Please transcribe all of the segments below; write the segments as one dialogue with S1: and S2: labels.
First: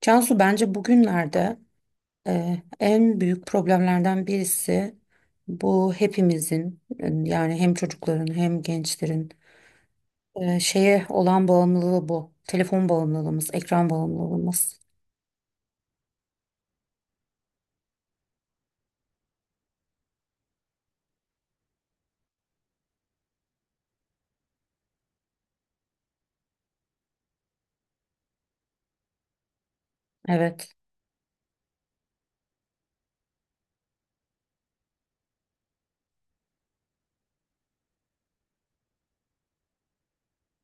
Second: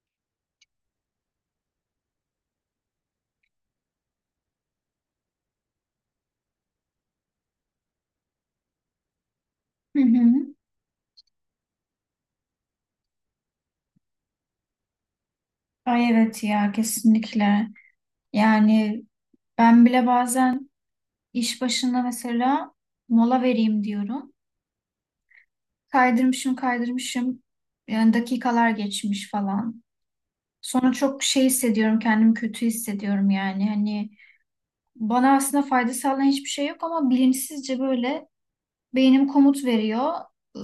S1: Cansu bence bugünlerde en büyük problemlerden birisi bu hepimizin yani hem çocukların hem gençlerin
S2: Hı hı.
S1: şeye olan bağımlılığı bu. Telefon bağımlılığımız, ekran bağımlılığımız.
S2: Ay evet ya kesinlikle. Yani ben bile bazen iş başında mesela mola vereyim diyorum. Kaydırmışım. Yani dakikalar geçmiş falan.
S1: Evet.
S2: Sonra çok şey hissediyorum kendimi kötü hissediyorum yani. Hani bana aslında fayda sağlayan hiçbir şey yok ama bilinçsizce böyle beynim komut veriyor. Iı,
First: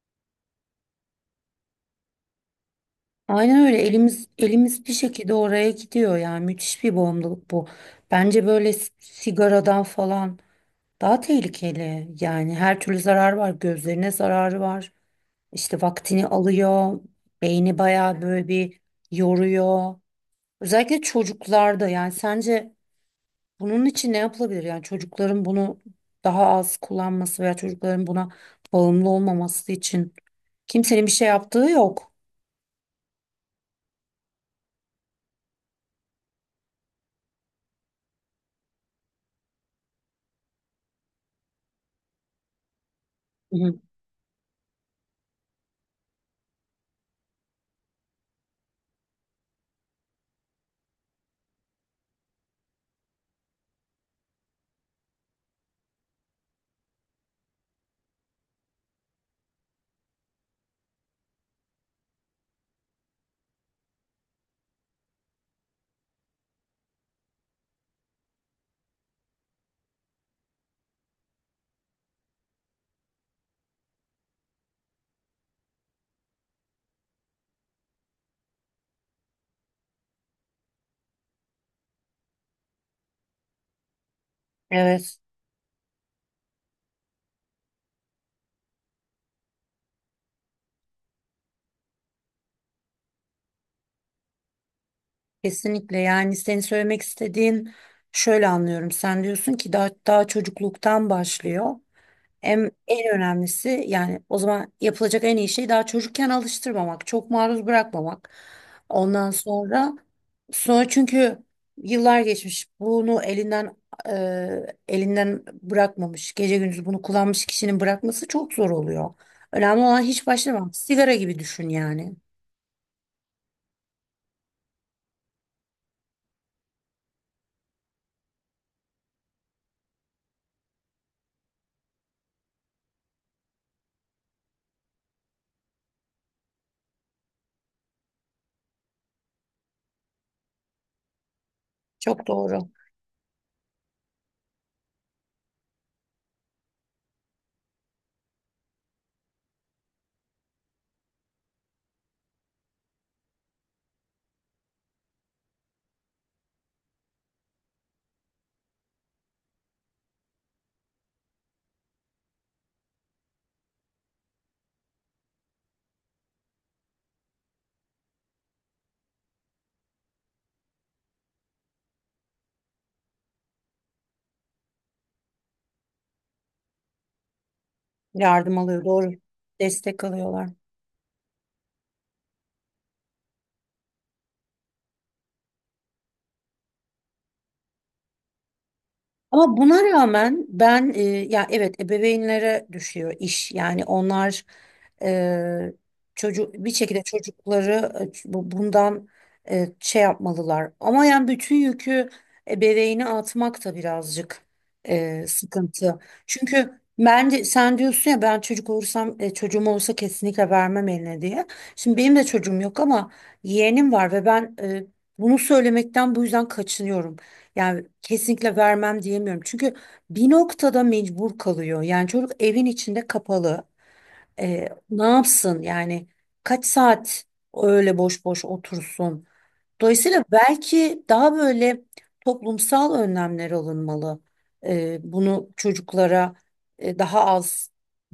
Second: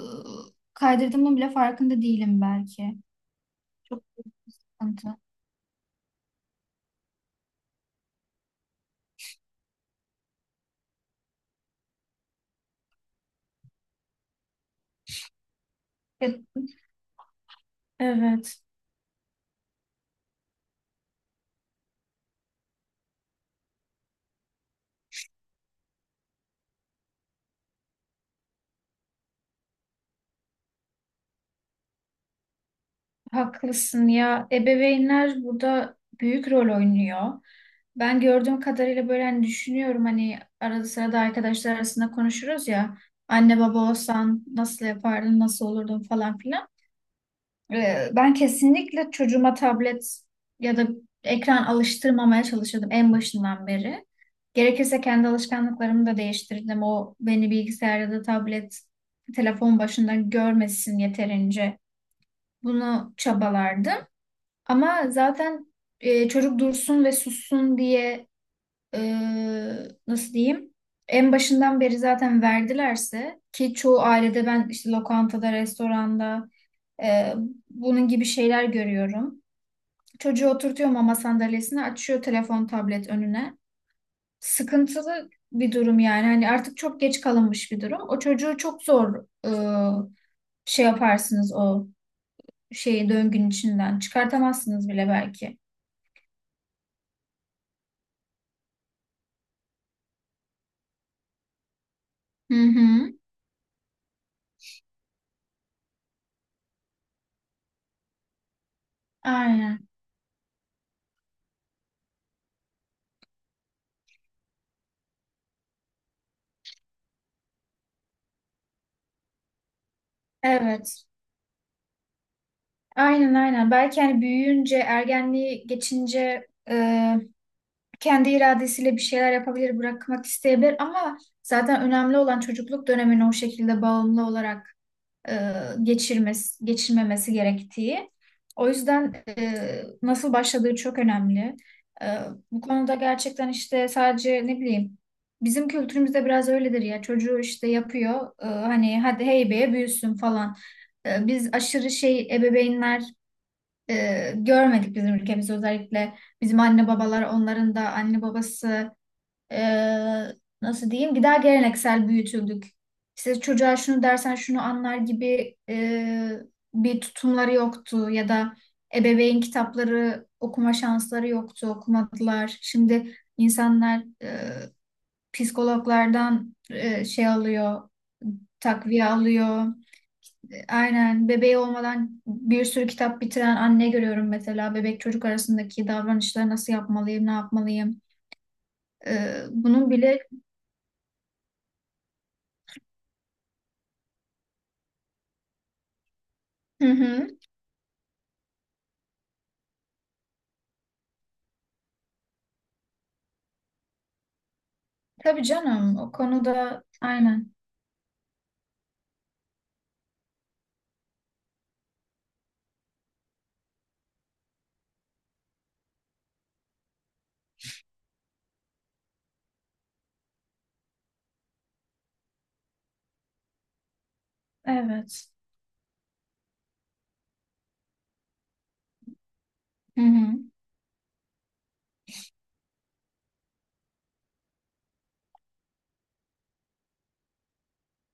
S2: Kaydırdığımın bile farkında değilim belki.
S1: Aynen öyle
S2: Çok
S1: elimiz bir
S2: sıkıntı.
S1: şekilde oraya gidiyor yani müthiş bir bağımlılık bu. Bence böyle sigaradan falan daha tehlikeli yani her türlü zarar var, gözlerine zararı var. İşte vaktini alıyor. Beyni bayağı böyle
S2: Evet.
S1: bir yoruyor. Özellikle çocuklarda, yani sence bunun için ne yapılabilir? Yani çocukların bunu daha az kullanması veya çocukların buna bağımlı olmaması için kimsenin bir şey yaptığı yok.
S2: Haklısın ya. Ebeveynler burada büyük rol oynuyor. Ben gördüğüm kadarıyla böyle hani düşünüyorum hani arada sırada arkadaşlar arasında konuşuruz ya.
S1: Hı
S2: Anne
S1: hı.
S2: baba olsan nasıl yapardın, nasıl olurdun falan filan. Ben kesinlikle çocuğuma tablet ya da ekran alıştırmamaya çalışırdım en başından beri. Gerekirse kendi alışkanlıklarımı da değiştirdim. O beni bilgisayar ya da tablet, telefon başında görmesin yeterince. Bunu çabalardım. Ama zaten çocuk dursun ve sussun diye e, nasıl diyeyim? En başından beri zaten verdilerse ki çoğu ailede ben işte lokantada, restoranda e, bunun gibi şeyler görüyorum. Çocuğu oturtuyor mama sandalyesine, açıyor telefon, tablet önüne.
S1: Evet,
S2: Sıkıntılı bir durum yani. Hani artık çok geç kalınmış bir durum. O çocuğu çok zor şey yaparsınız o şeyi döngünün içinden. Çıkartamazsınız bile belki.
S1: kesinlikle. Yani senin söylemek istediğin şöyle anlıyorum. Sen diyorsun ki daha çocukluktan başlıyor.
S2: Hı
S1: Em-
S2: hı.
S1: En önemlisi, yani o zaman yapılacak en iyi şey daha çocukken alıştırmamak, çok maruz bırakmamak. Ondan
S2: Aynen.
S1: sonra çünkü yıllar geçmiş, bunu elinden elinden bırakmamış, gece gündüz bunu kullanmış kişinin bırakması çok zor oluyor. Önemli olan hiç başlamamak.
S2: Evet.
S1: Sigara gibi düşün yani.
S2: Aynen aynen. Belki hani büyüyünce, ergenliği geçince kendi iradesiyle bir şeyler yapabilir, bırakmak isteyebilir ama zaten önemli olan çocukluk dönemine o şekilde bağımlı olarak e, geçirmesi, geçirmemesi gerektiği. O yüzden nasıl başladığı çok önemli. E,
S1: Çok
S2: Bu
S1: doğru.
S2: konuda gerçekten işte sadece ne bileyim bizim kültürümüzde biraz öyledir ya çocuğu işte yapıyor hani hadi heybeye büyüsün falan. Biz aşırı şey ebeveynler görmedik bizim ülkemizde özellikle bizim anne babalar onların da anne babası eee, nasıl diyeyim bir daha geleneksel büyütüldük. İşte çocuğa şunu dersen şunu anlar gibi bir tutumları yoktu ya da ebeveyn kitapları okuma şansları yoktu okumadılar. Şimdi insanlar psikologlardan şey alıyor
S1: Yardım alıyor,
S2: takviye
S1: doğru.
S2: alıyor.
S1: Destek alıyorlar.
S2: Aynen bebeği olmadan bir sürü kitap bitiren anne görüyorum mesela. Bebek çocuk arasındaki davranışları nasıl yapmalıyım, ne yapmalıyım.
S1: Ama buna
S2: Bunun bile.
S1: rağmen ben ya evet, ebeveynlere düşüyor iş. Yani onlar e, çocuk bir
S2: Hı
S1: şekilde
S2: hı.
S1: çocukları bundan şey yapmalılar. Ama yani bütün yükü ebeveyni atmak da birazcık
S2: Tabii
S1: sıkıntı.
S2: canım o
S1: Çünkü
S2: konuda
S1: bence
S2: aynen.
S1: sen diyorsun ya, ben çocuk olursam çocuğum olursa kesinlikle vermem eline diye. Şimdi benim de çocuğum yok ama yeğenim var ve ben bunu söylemekten bu yüzden kaçınıyorum. Yani kesinlikle vermem diyemiyorum. Çünkü bir noktada mecbur kalıyor. Yani çocuk evin içinde kapalı. Ne
S2: Evet.
S1: yapsın yani? Kaç saat öyle boş boş otursun?
S2: Hı
S1: Dolayısıyla
S2: hı.
S1: belki daha böyle toplumsal önlemler alınmalı. Bunu çocuklara daha az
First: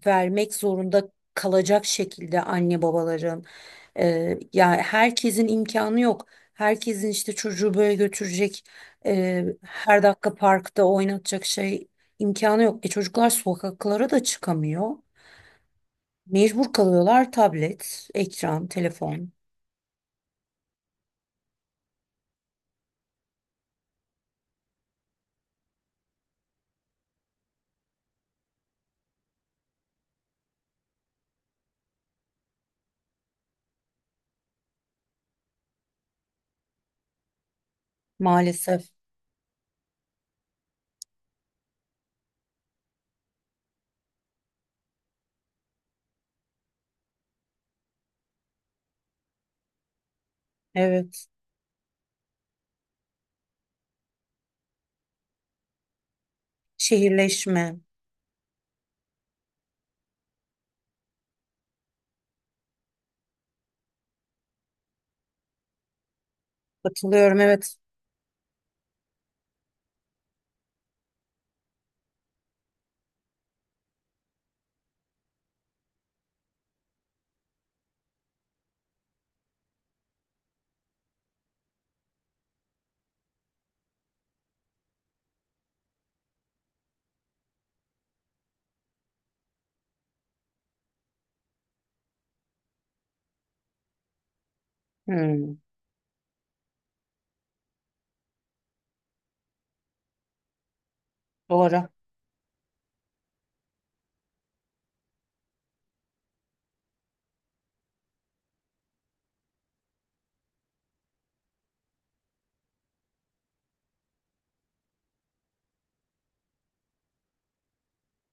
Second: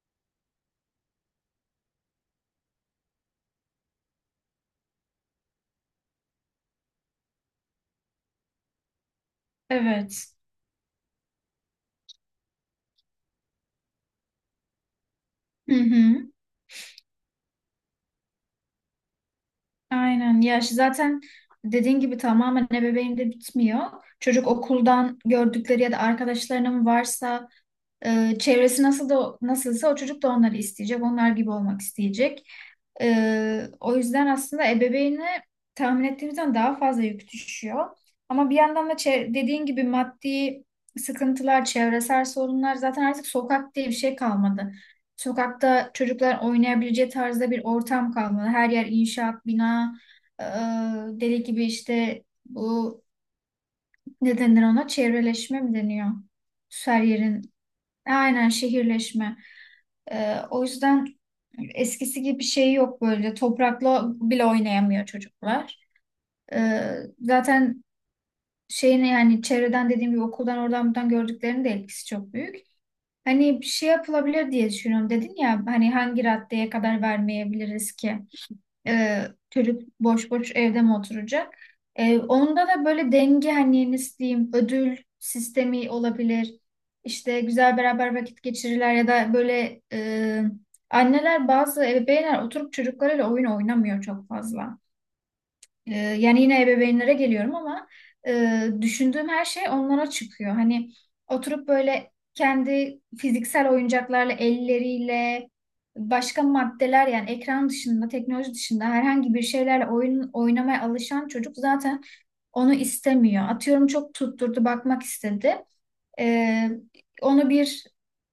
S1: vermek zorunda kalacak şekilde anne babaların. Yani herkesin imkanı yok. Herkesin işte çocuğu böyle götürecek, her
S2: Evet.
S1: dakika parkta oynatacak şey imkanı yok. E çocuklar sokaklara da çıkamıyor.
S2: Hı hı.
S1: Mecbur kalıyorlar, tablet, ekran, telefon.
S2: Aynen. Ya şu zaten dediğin gibi tamamen ebeveynde bitmiyor. Çocuk okuldan gördükleri ya da arkadaşlarının varsa çevresi nasıl da nasılsa o çocuk da onları isteyecek. Onlar gibi olmak isteyecek. O yüzden aslında ebeveyne tahmin ettiğimizden daha fazla yük düşüyor. Ama bir
S1: Maalesef.
S2: yandan da dediğin gibi maddi sıkıntılar, çevresel sorunlar zaten artık sokak diye bir şey kalmadı. Sokakta çocuklar oynayabileceği tarzda bir ortam kalmadı. Her yer inşaat, bina, e,
S1: Evet.
S2: deli gibi işte bu ne denir ona? Çevreleşme mi deniyor? Her yerin.
S1: Şehirleşme.
S2: Aynen şehirleşme. O yüzden eskisi gibi bir şey yok böyle. Toprakla bile oynayamıyor çocuklar. Ee,
S1: Katılıyorum, evet.
S2: Zaten şeyini yani çevreden dediğim gibi okuldan oradan buradan gördüklerinin de etkisi çok büyük. Hani bir şey yapılabilir diye düşünüyorum dedin ya hani hangi raddeye kadar vermeyebiliriz ki? Çocuk boş boş evde mi oturacak? Onda da böyle denge hani nasıl diyeyim ödül sistemi olabilir. İşte güzel beraber vakit geçirirler ya da böyle anneler bazı ebeveynler oturup çocuklarıyla oyun oynamıyor çok fazla.
S1: Hmm,
S2: Yani yine ebeveynlere geliyorum ama düşündüğüm her şey onlara çıkıyor. Hani oturup
S1: doğru.
S2: böyle kendi fiziksel oyuncaklarla, elleriyle, başka maddeler yani ekran dışında, teknoloji dışında herhangi bir şeylerle oyun oynamaya alışan çocuk zaten onu istemiyor. Atıyorum çok tutturdu, bakmak istedi. Ee, Onu bir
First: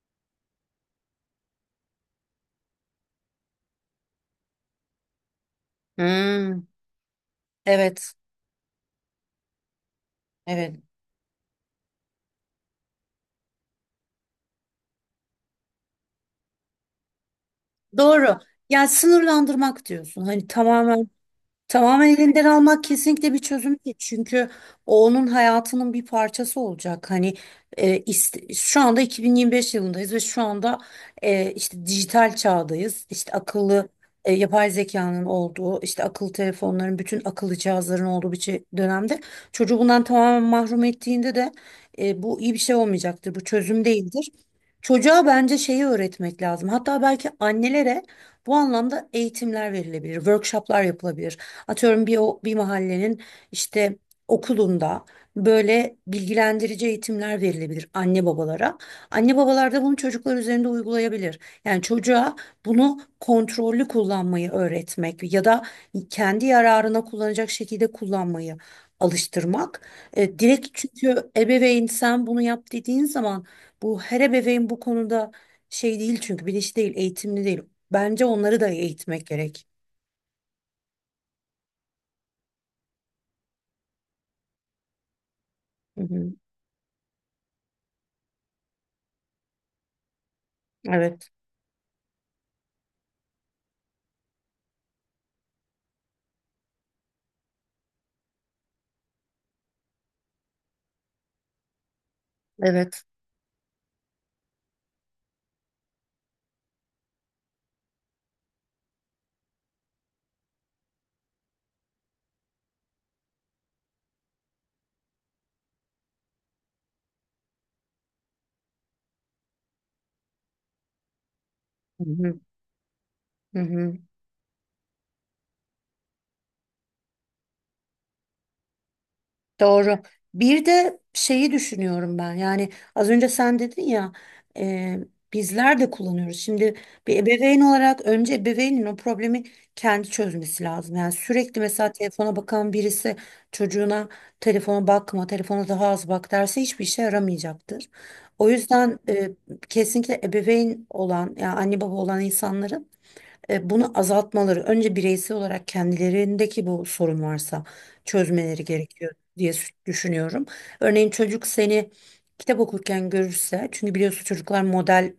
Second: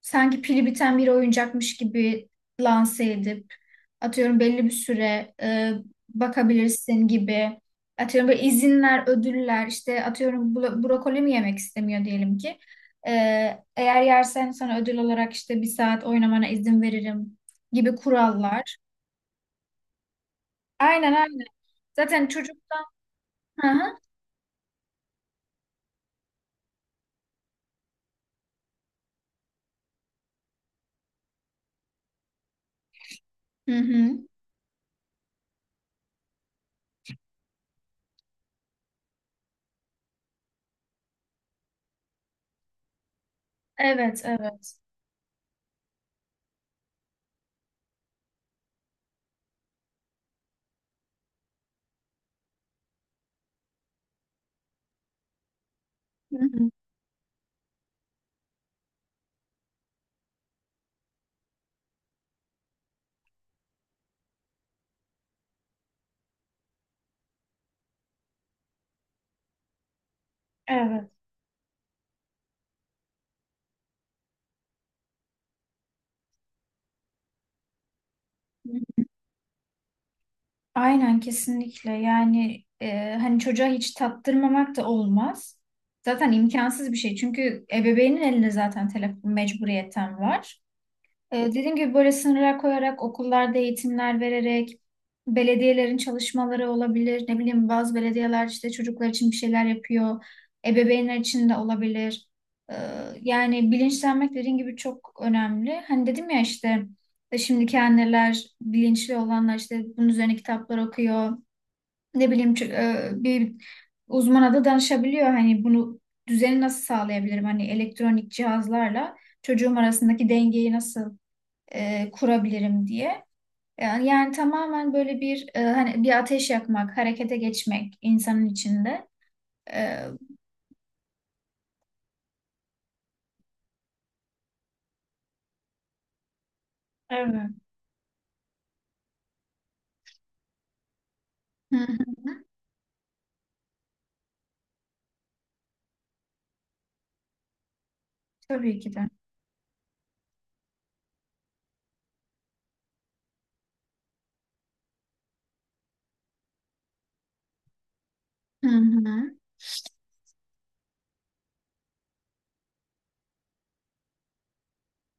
S2: sanki pili biten bir oyuncakmış gibi lanse edip atıyorum belli bir süre
S1: Hmm,
S2: bakabilirsin gibi
S1: evet.
S2: atıyorum böyle izinler, ödüller işte atıyorum
S1: Evet.
S2: brokoli mi yemek istemiyor diyelim ki. Eğer yersen sana ödül olarak işte bir saat oynamana izin veririm gibi
S1: Doğru.
S2: kurallar.
S1: Yani sınırlandırmak diyorsun. Hani tamamen,
S2: Aynen aynen.
S1: tamamen
S2: Zaten
S1: elinden almak
S2: çocuktan...
S1: kesinlikle bir
S2: Hı
S1: çözüm değil.
S2: hı.
S1: Çünkü o onun hayatının bir parçası olacak. Hani şu anda 2025 yılındayız ve şu anda işte dijital çağdayız. İşte
S2: Hı
S1: akıllı
S2: hı.
S1: yapay zekanın olduğu, işte akıllı telefonların, bütün akıllı cihazların olduğu bir dönemde çocuğu bundan tamamen mahrum ettiğinde de bu iyi bir şey olmayacaktır. Bu çözüm
S2: Evet,
S1: değildir.
S2: evet.
S1: Çocuğa bence şeyi öğretmek lazım. Hatta belki annelere bu anlamda eğitimler verilebilir, workshoplar yapılabilir. Atıyorum bir mahallenin işte okulunda böyle
S2: Hı hı.
S1: bilgilendirici eğitimler verilebilir anne babalara. Anne babalar da bunu çocuklar üzerinde uygulayabilir. Yani çocuğa bunu kontrollü kullanmayı öğretmek ya da kendi yararına kullanacak şekilde kullanmayı alıştırmak. Direkt
S2: Evet.
S1: çünkü ebeveyn sen bunu yap dediğin zaman bu her ebeveyn bu konuda şey değil, çünkü bilinçli değil, eğitimli değil. Bence onları da eğitmek gerek.
S2: Aynen kesinlikle yani hani çocuğa hiç tattırmamak da olmaz.
S1: Hı
S2: Zaten
S1: hı.
S2: imkansız bir şey çünkü ebeveynin elinde zaten telefon mecburiyetten var.
S1: Evet,
S2: Dediğim gibi böyle sınırlar koyarak, okullarda eğitimler vererek, belediyelerin çalışmaları olabilir. Ne bileyim bazı belediyeler işte çocuklar için bir şeyler yapıyor. Ebeveynler için de olabilir. Ee,
S1: evet.
S2: Yani bilinçlenmek dediğim gibi çok önemli. Hani dedim ya işte şimdiki anneler, bilinçli olanlar işte bunun üzerine kitaplar okuyor. Ne bileyim bir uzmana da danışabiliyor. Hani bunu düzeni nasıl sağlayabilirim? Hani elektronik cihazlarla çocuğum arasındaki dengeyi nasıl
S1: Hı hı,
S2: kurabilirim diye.
S1: hı hı.
S2: Yani, yani tamamen böyle bir hani bir ateş yakmak, harekete geçmek insanın içinde. E,
S1: Doğru. Bir de şeyi düşünüyorum ben. Yani az önce sen dedin ya, e, bizler de kullanıyoruz. Şimdi bir
S2: evet.
S1: ebeveyn olarak önce ebeveynin o problemi kendi çözmesi lazım. Yani sürekli
S2: Hı
S1: mesela
S2: hı,
S1: telefona bakan birisi çocuğuna telefona bakma, telefona daha az bak derse hiçbir işe yaramayacaktır. O
S2: tabii ki
S1: yüzden
S2: de.
S1: kesinlikle ebeveyn olan yani anne baba olan insanların bunu azaltmaları, önce bireysel olarak kendilerindeki bu sorun varsa çözmeleri
S2: Hı
S1: gerekiyor
S2: hı.
S1: diye düşünüyorum. Örneğin çocuk seni kitap okurken görürse, çünkü biliyorsun çocuklar model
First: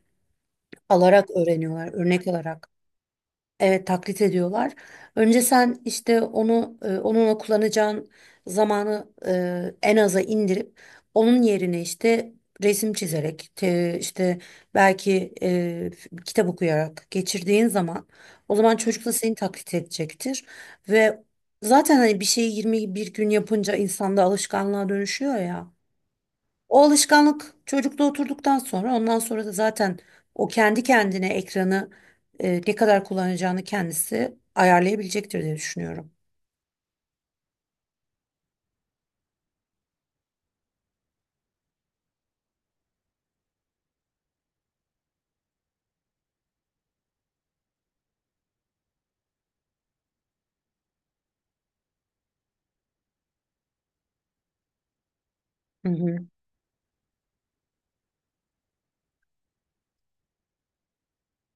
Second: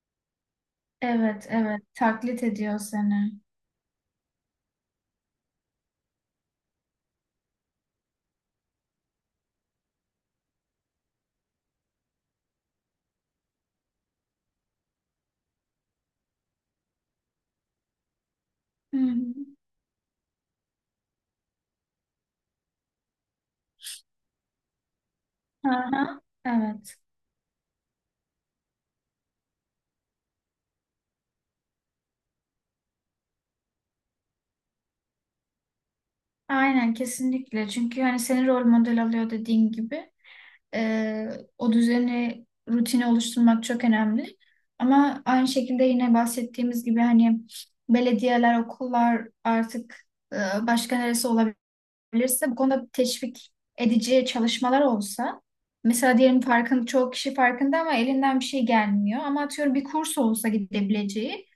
S1: alarak
S2: Evet, evet.
S1: öğreniyorlar, örnek
S2: Taklit
S1: alarak.
S2: ediyor seni.
S1: Evet, taklit ediyorlar. Önce sen işte onu onunla kullanacağın zamanı en aza indirip onun yerine işte resim çizerek işte belki kitap okuyarak geçirdiğin zaman o zaman
S2: Hı
S1: çocuk da
S2: hı.
S1: seni taklit edecektir ve zaten hani bir şeyi 21 gün yapınca insanda alışkanlığa dönüşüyor ya.
S2: Aha,
S1: O
S2: evet.
S1: alışkanlık çocukta oturduktan sonra ondan sonra da zaten o kendi kendine ekranı ne kadar kullanacağını kendisi ayarlayabilecektir diye düşünüyorum.
S2: Aynen kesinlikle. Çünkü hani seni rol model alıyor dediğin gibi. Ee, O düzeni, rutini oluşturmak çok önemli. Ama aynı şekilde yine bahsettiğimiz gibi hani belediyeler, okullar artık e, başka neresi olabilirse bu konuda teşvik edici çalışmalar olsa
S1: Hı hı.
S2: mesela diyelim farkın çoğu kişi farkında ama elinden bir şey gelmiyor ama atıyorum bir kurs olsa gidebileceği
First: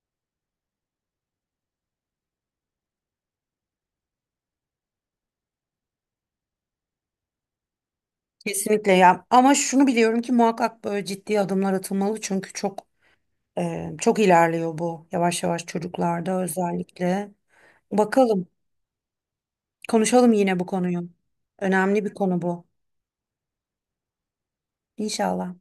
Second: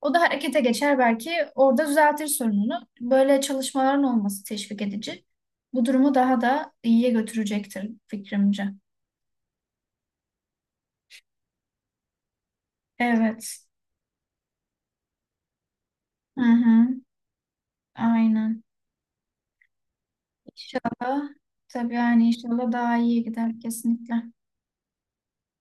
S2: o da harekete geçer belki orada düzeltir sorununu. Böyle çalışmaların olması teşvik edici. Bu durumu daha da iyiye götürecektir fikrimce.
S1: Kesinlikle ya. Ama şunu biliyorum ki muhakkak böyle ciddi adımlar atılmalı çünkü çok.
S2: Evet.
S1: Çok ilerliyor bu yavaş yavaş,
S2: Hı
S1: çocuklarda
S2: hı.
S1: özellikle. Bakalım,
S2: Aynen.
S1: konuşalım yine bu konuyu.
S2: İnşallah. Tabii
S1: Önemli bir
S2: yani
S1: konu bu.
S2: inşallah daha iyi gider kesinlikle.
S1: İnşallah.